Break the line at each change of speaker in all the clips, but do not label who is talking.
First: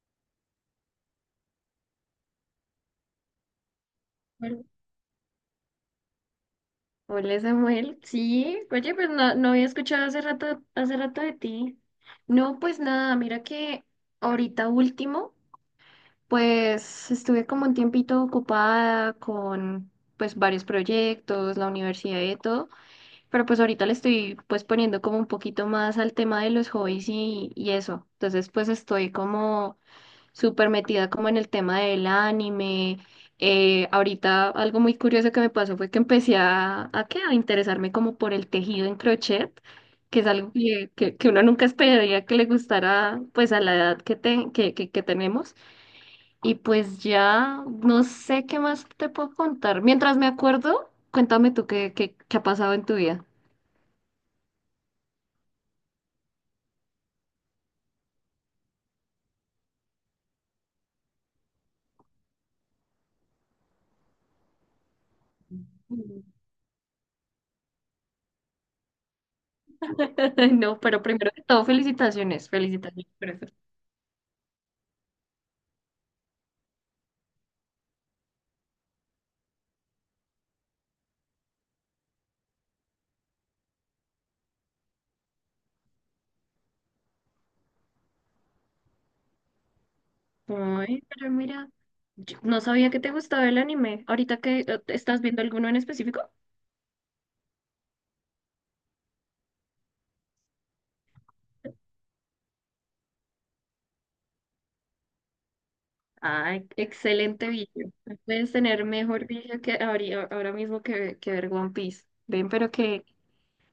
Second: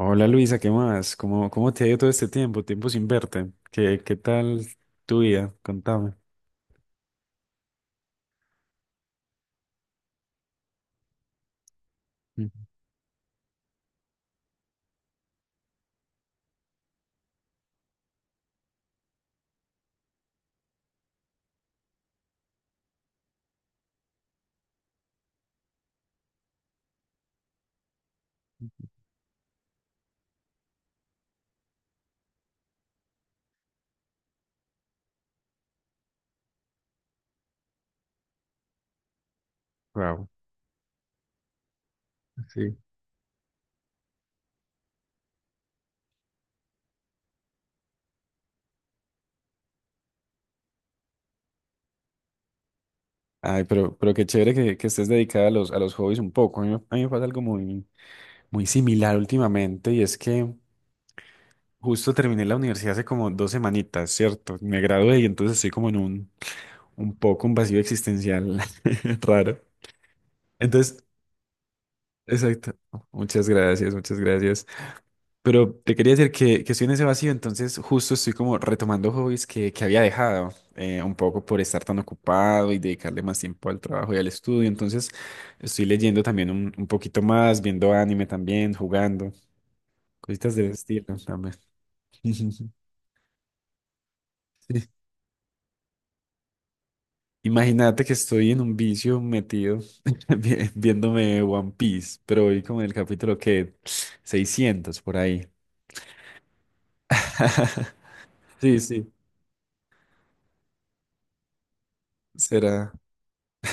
Hola Luisa, ¿qué más? ¿Cómo te ha ido todo este tiempo? Tiempo sin verte. ¿Qué tal
Bueno.
tu vida? Contame.
Hola Samuel, sí, oye, pues no había escuchado hace rato de ti. No, pues nada, mira que ahorita último, pues estuve como un tiempito ocupada con pues varios proyectos, la universidad y de todo, pero pues ahorita le estoy pues poniendo como un poquito más al tema de los hobbies y eso. Entonces pues estoy como súper metida como en el tema del anime. Ahorita algo muy curioso que me pasó fue que empecé a, ¿qué? A interesarme como por el tejido en crochet, que es
Wow,
algo que uno nunca esperaría que le
sí.
gustara pues a la edad que, te- que tenemos. Y pues ya no sé qué más te puedo contar. Mientras me acuerdo, cuéntame tú qué ha pasado en tu vida.
Ay, pero qué chévere que estés dedicada a los hobbies un poco. A mí me pasa algo muy similar últimamente y es que justo terminé la universidad hace como dos semanitas, ¿cierto? Me gradué y entonces estoy como en un, un poco un vacío existencial raro.
No, pero
Entonces,
primero que todo, felicitaciones,
exacto. Muchas
felicitaciones.
gracias, muchas gracias. Pero te quería decir que estoy en ese vacío, entonces justo estoy como retomando hobbies que había dejado, un poco por estar tan ocupado y dedicarle más tiempo al trabajo y al estudio. Entonces estoy leyendo también un poquito más, viendo anime también, jugando, cositas de
Ay,
estilo
pero
también.
mira, yo no sabía que te gustaba el anime. Ahorita que
Sí.
estás viendo alguno en específico.
Imagínate que estoy en un vicio metido viéndome One Piece, pero hoy como en el capítulo que 600 por ahí.
Ay, excelente video. No puedes
Sí,
tener
sí,
mejor video que ahora mismo que ver One Piece. Ven, pero
será.
qué,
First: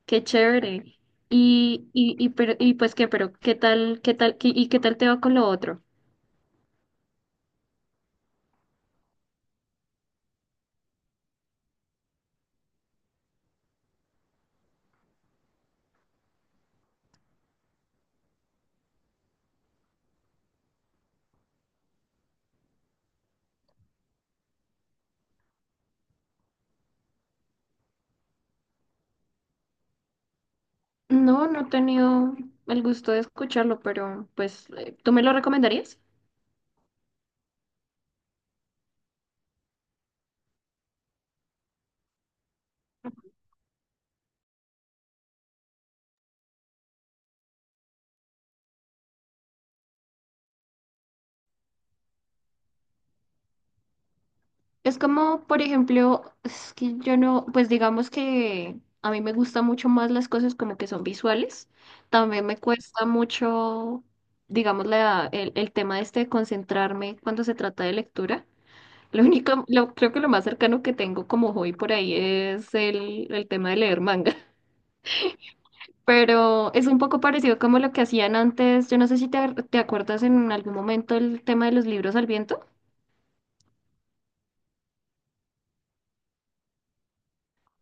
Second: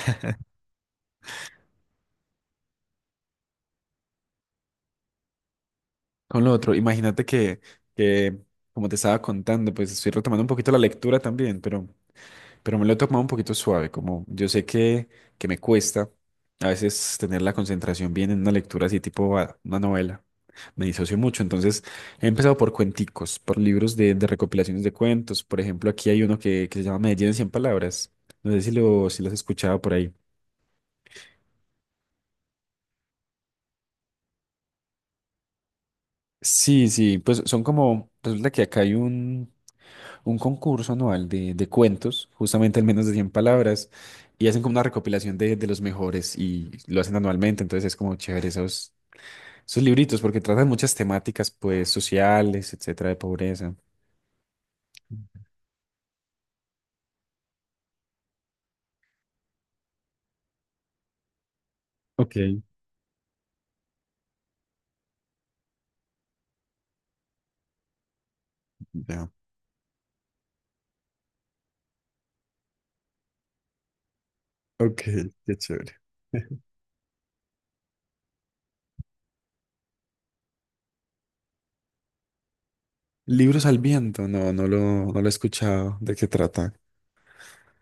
qué chévere. Y pues qué, pero qué tal, qué tal te va con lo otro.
Con lo otro, imagínate que como te estaba contando, pues estoy retomando un poquito la lectura también, pero me lo he tomado un poquito suave, como yo sé que me cuesta a veces tener la concentración bien en una lectura así tipo una novela. Me disocio mucho, entonces he empezado por cuenticos, por libros de recopilaciones de cuentos. Por ejemplo, aquí hay uno que se llama Medellín en 100 palabras. No sé si lo has escuchado por ahí.
No, no he tenido el gusto de escucharlo, pero pues, ¿tú me lo recomendarías?
Sí, sí, pues son como, resulta que acá hay un concurso anual de cuentos, justamente al menos de 100 palabras, y hacen como una recopilación de los mejores y lo hacen anualmente, entonces es como chévere esos, esos libritos porque tratan muchas temáticas pues sociales, etcétera, de pobreza.
Es como, por ejemplo, es que yo no, pues digamos que a mí me gustan mucho más las cosas como que son visuales.
Ok.
También me cuesta mucho, digamos, el tema este de concentrarme cuando se trata de lectura. Lo
Ya.
único, lo, creo que lo más cercano que tengo como hobby por ahí es el tema de leer manga.
Ok, qué chévere.
Pero es un poco parecido como lo que hacían antes. Yo no sé si te, te acuerdas en algún momento el tema de los libros al viento.
Libros al viento, no lo he escuchado, ¿de qué trata?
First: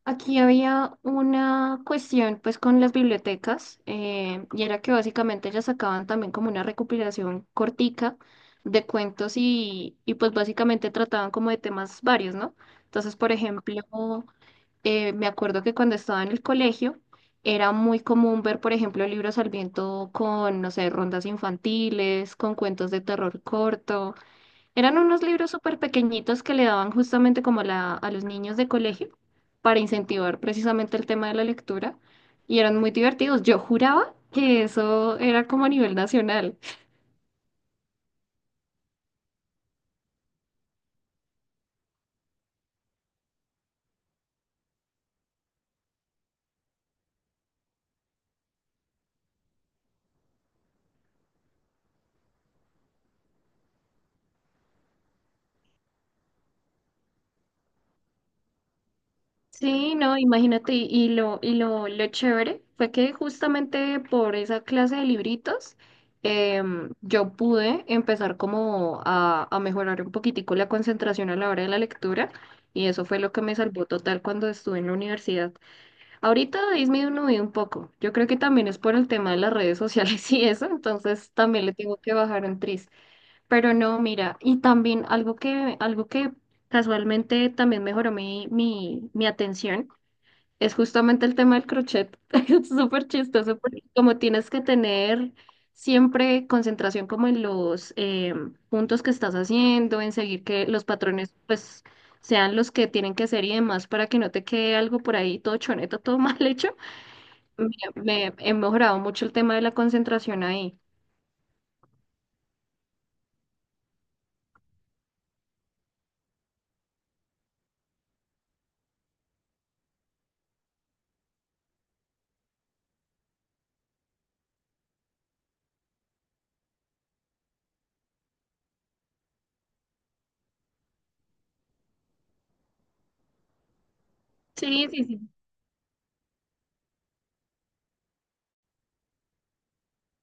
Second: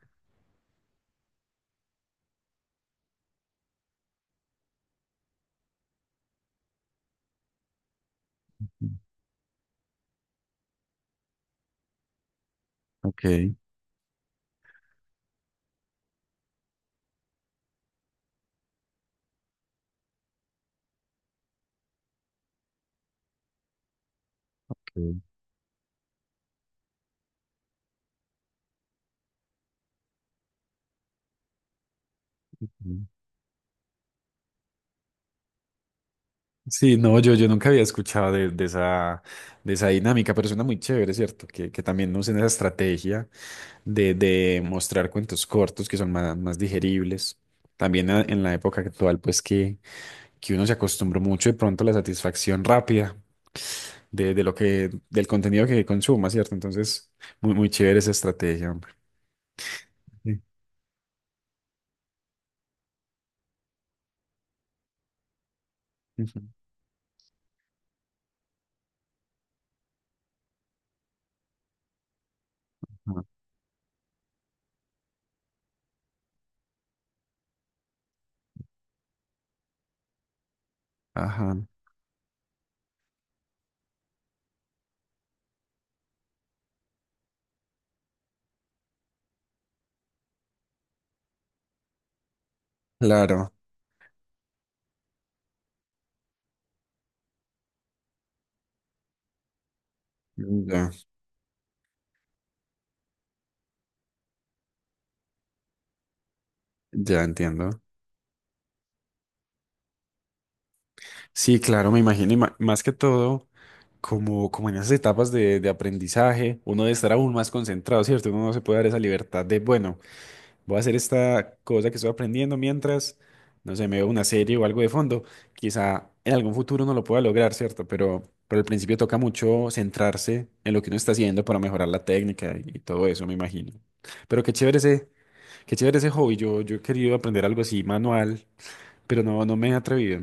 Aquí había una cuestión pues con las bibliotecas y era que básicamente ellas sacaban también como una recopilación cortica de cuentos y pues básicamente trataban como de temas varios, ¿no? Entonces, por
Ok.
ejemplo, me acuerdo que cuando estaba en el colegio era muy común ver, por ejemplo, libros al viento con, no sé, rondas infantiles, con cuentos de terror corto. Eran unos
Ok,
libros súper pequeñitos que le daban justamente como la, a los niños de colegio para incentivar precisamente el tema de la lectura y eran muy
ok.
divertidos. Yo juraba que eso era como a nivel nacional.
Sí, no, yo nunca había escuchado de esa dinámica, pero suena muy chévere, ¿cierto? Que también usen esa estrategia de mostrar cuentos cortos que son más digeribles. También en la época actual, que uno se acostumbró mucho de pronto a la satisfacción rápida de del contenido que consuma, ¿cierto? Entonces, muy chévere esa estrategia, hombre.
Sí, no,
Sí.
imagínate, y lo chévere fue que justamente por esa clase de libritos
Ujú.
yo pude empezar como a mejorar un poquitico la concentración a la hora de la lectura y eso fue
Ajá.
lo que me salvó total cuando estuve en la universidad. Ahorita ha disminuido un poco. Yo creo que también es por el tema de las redes sociales y eso, entonces
Ajá,
también le tengo que bajar un tris. Pero no, mira, y también algo que casualmente también mejoró mi atención es justamente el tema del crochet. Es súper
claro.
chistoso porque como tienes que tener siempre concentración como en los puntos que estás haciendo, en seguir que los
Ya,
patrones pues sean los que tienen que ser y demás para que no te quede algo por ahí todo choneto, todo mal hecho.
ya entiendo.
Me, He mejorado mucho el tema de la concentración ahí.
Sí, claro, me imagino, y más que todo, como en esas etapas de aprendizaje, uno debe estar aún más concentrado, ¿cierto? Uno no se puede dar esa libertad de, bueno, voy a hacer esta cosa que estoy aprendiendo mientras, no sé, me veo una serie o algo de fondo. Quizá en algún futuro no lo pueda lograr, ¿cierto? Pero al principio toca mucho centrarse en lo que uno está haciendo para mejorar la técnica y todo eso, me imagino. Pero qué chévere
Sí, sí,
ese,
sí.
Qué chévere ese hobby. Yo he querido aprender algo así manual, pero no me he atrevido.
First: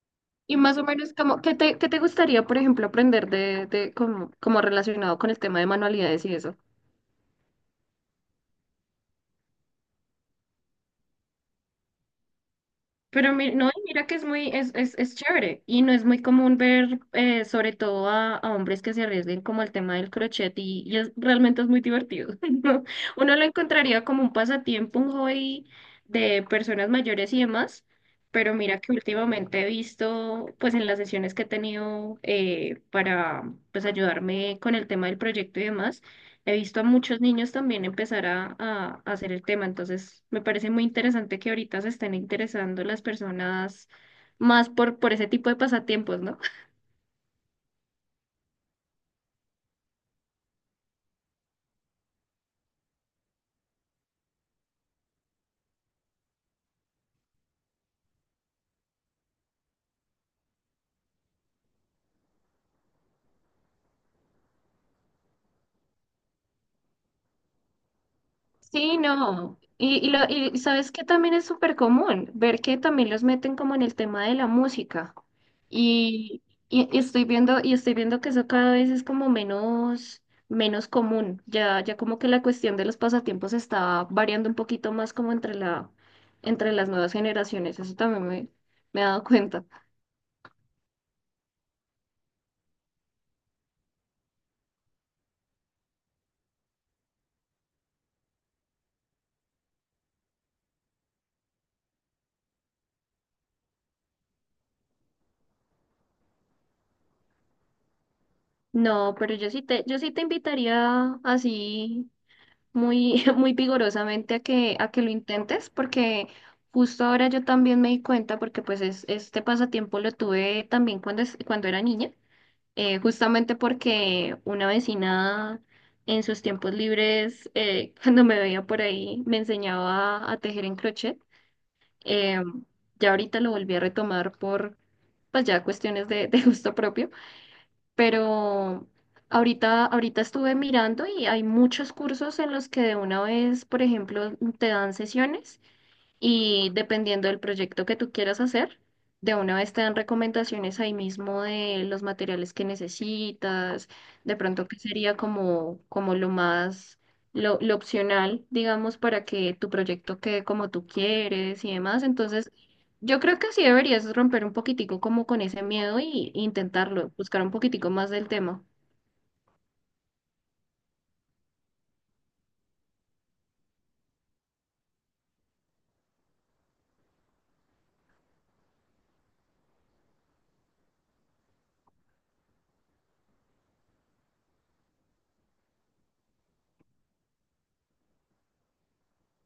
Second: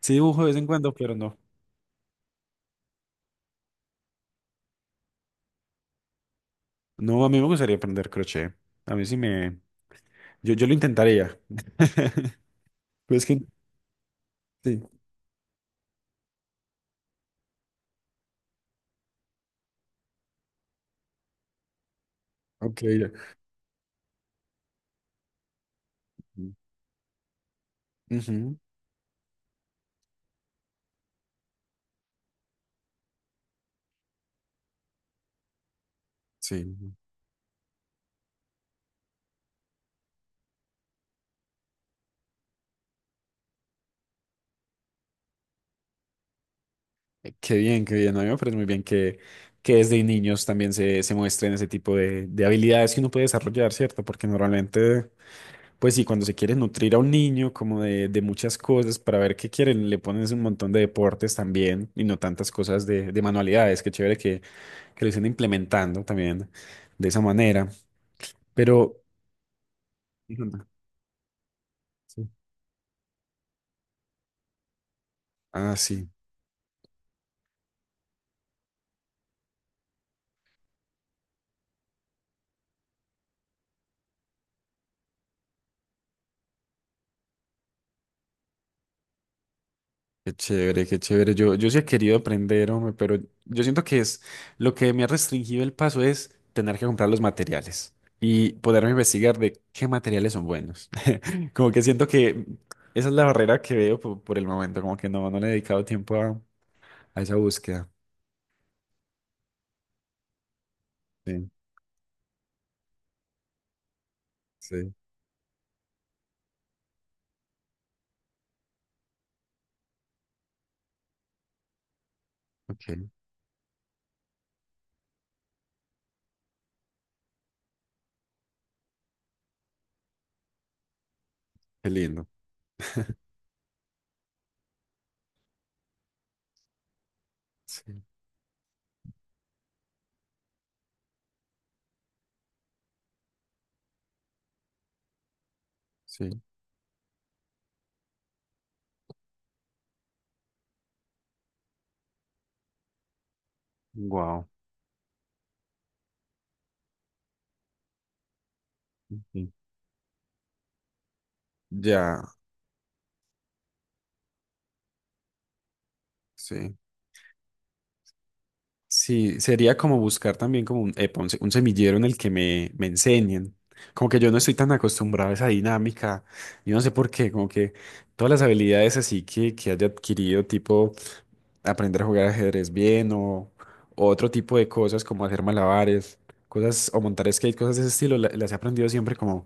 Sí dibujo de vez
Y
en
más o
cuando,
menos,
pero no.
como, ¿qué te gustaría, por ejemplo, aprender de como, como relacionado con el tema de manualidades y eso?
No, a mí me gustaría aprender crochet. A mí sí me... Yo lo intentaría. Pues
Pero
que...
mi- no, y mira que es muy,
Sí.
es chévere y no es muy común ver sobre todo a hombres que se arriesguen como el tema del crochet y es, realmente es muy divertido.
Ok.
¿No?
Ya.
Uno lo encontraría como un pasatiempo, un hobby de personas mayores y demás,
Ujú.
pero mira que últimamente he visto pues en las sesiones que he tenido para pues ayudarme con el tema del proyecto y demás. He visto a
Sí.
muchos niños también empezar a hacer el tema, entonces me parece muy interesante que ahorita se estén interesando las personas más por ese tipo de pasatiempos, ¿no?
Qué bien, qué bien. A mí me parece muy bien que desde niños también se muestren ese tipo de habilidades que uno puede desarrollar, ¿cierto? Porque normalmente, pues sí, cuando se quiere nutrir a un niño como de muchas cosas para ver qué quieren, le pones un montón de deportes también y no tantas cosas de manualidades. Qué chévere que lo estén implementando también de esa manera.
Sí,
Pero...
no. Y sabes que también es súper
Sí.
común ver que también los meten como en el tema de la música.
Ah, sí.
Y, y estoy viendo, y estoy viendo que eso cada vez es como menos común. Ya, ya como que la cuestión de los pasatiempos está variando un poquito más como entre la, entre las nuevas generaciones. Eso también me he dado cuenta.
Qué chévere, qué chévere. Yo sí he querido aprender, hombre, pero yo siento que es lo que me ha restringido el paso es tener que comprar los materiales y poderme investigar de qué materiales son buenos. Como que siento que esa es la barrera que veo por el momento, como que no le he dedicado tiempo a esa búsqueda.
No, pero yo sí te invitaría
Sí,
así muy, muy vigorosamente a que, a
sí.
que lo intentes, porque justo ahora yo también me di cuenta, porque pues es, este pasatiempo lo tuve también cuando, cuando era niña,
Ok,
justamente porque una vecina en sus tiempos libres, cuando me veía por ahí, me enseñaba a tejer en crochet.
qué lindo.
Em, ya ahorita lo volví a retomar por, pues ya cuestiones de gusto propio
Sí,
pero ahorita, ahorita estuve mirando y hay muchos cursos en los que de una vez, por ejemplo, te dan sesiones.
sí.
Y dependiendo del proyecto que tú quieras hacer, de una vez te dan recomendaciones ahí mismo de los materiales que necesitas, de
Wow.
pronto que sería como, como lo más, lo opcional, digamos, para que tu proyecto quede como tú quieres y demás.
Ya,
Entonces, yo creo que sí deberías romper un poquitico como con ese miedo y
sí.
intentarlo, buscar un poquitico más del tema.
Sí, sería como buscar también como un, epa, un, un semillero en el que me enseñen. Como que yo no estoy tan acostumbrado a esa dinámica. Yo no sé por qué, como que todas las habilidades así que haya adquirido, tipo aprender a jugar ajedrez bien o otro tipo de cosas como hacer malabares, cosas o montar skate, cosas de ese estilo, las he aprendido siempre como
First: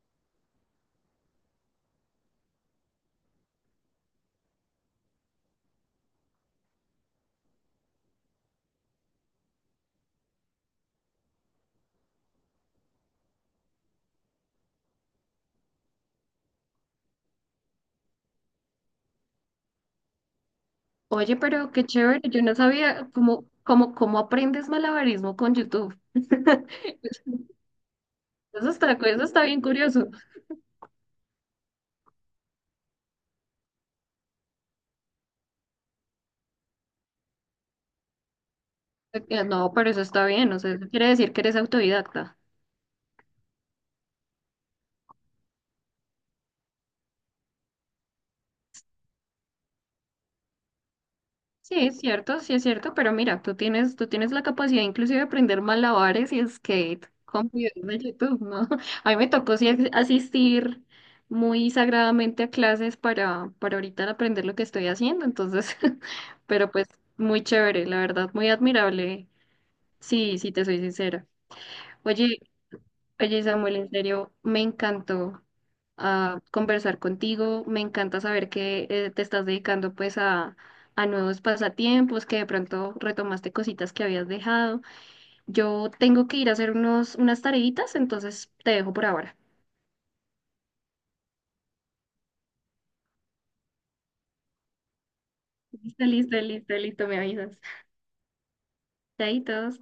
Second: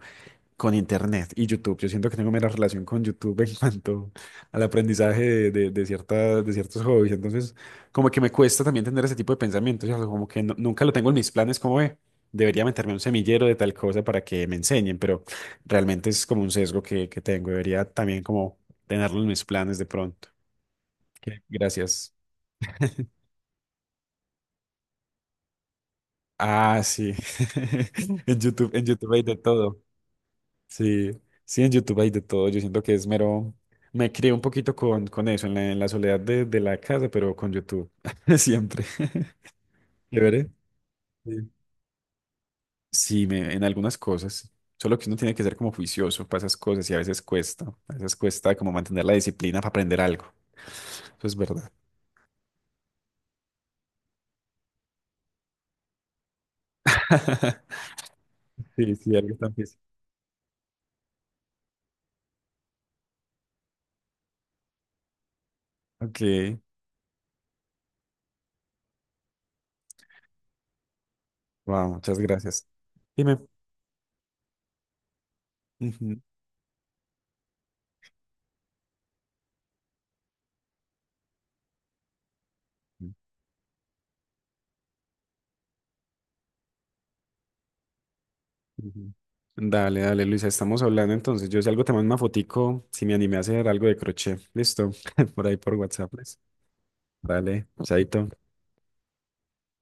con Internet y YouTube. Yo siento que tengo menos relación con YouTube en cuanto al aprendizaje de ciertos hobbies. Entonces, como que me cuesta también tener ese tipo de pensamientos. ¿Cierto? Como que nunca lo tengo en mis planes, como ve, debería meterme a un semillero de tal cosa para que me enseñen, pero realmente es como un sesgo que tengo. Debería también como tenerlo en mis planes de pronto. Ok,
Oye, pero qué
gracias.
chévere, yo no sabía cómo aprendes malabarismo con YouTube.
Ah, sí. En
Eso
YouTube, en
está,
YouTube hay
eso
de
está bien
todo.
curioso.
Sí, sí, en YouTube hay de todo. Yo siento que es mero. Me crié un poquito con eso, en la soledad de la casa, pero con YouTube. Siempre.
No, pero eso está
Chévere.
bien, o sea, eso quiere decir que
Sí,
eres autodidacta.
sí, en algunas cosas. Solo que uno tiene que ser como juicioso para esas cosas y a veces cuesta. A veces cuesta como mantener la disciplina para aprender algo. Eso es verdad.
Sí es cierto, pero mira, tú tienes la capacidad inclusive de aprender malabares y skate con videos de YouTube, ¿no?
Sí,
A
sí,
mí me
algo tan
tocó sí
difícil.
asistir muy sagradamente a clases para ahorita aprender lo que estoy haciendo, entonces,
Ok.
pero pues muy chévere, la verdad, muy admirable, sí, sí te soy sincera.
Wow, muchas
Oye,
gracias. Dime.
oye Samuel, en serio, me encantó
Ujú.
a conversar contigo. Me encanta saber que te estás dedicando pues a nuevos pasatiempos, que de pronto retomaste cositas que habías dejado. Yo tengo que ir a hacer unos, unas tareitas, entonces te dejo por
Ujú.
ahora.
Dale, dale, Luisa, estamos hablando entonces. Yo si algo te mando una fotico, si me animé a hacer algo de crochet. Listo, por ahí por
Listo,
WhatsApp,
listo,
pues.
listo, listo, me avisas.
Dale, chaito.
Chaitos.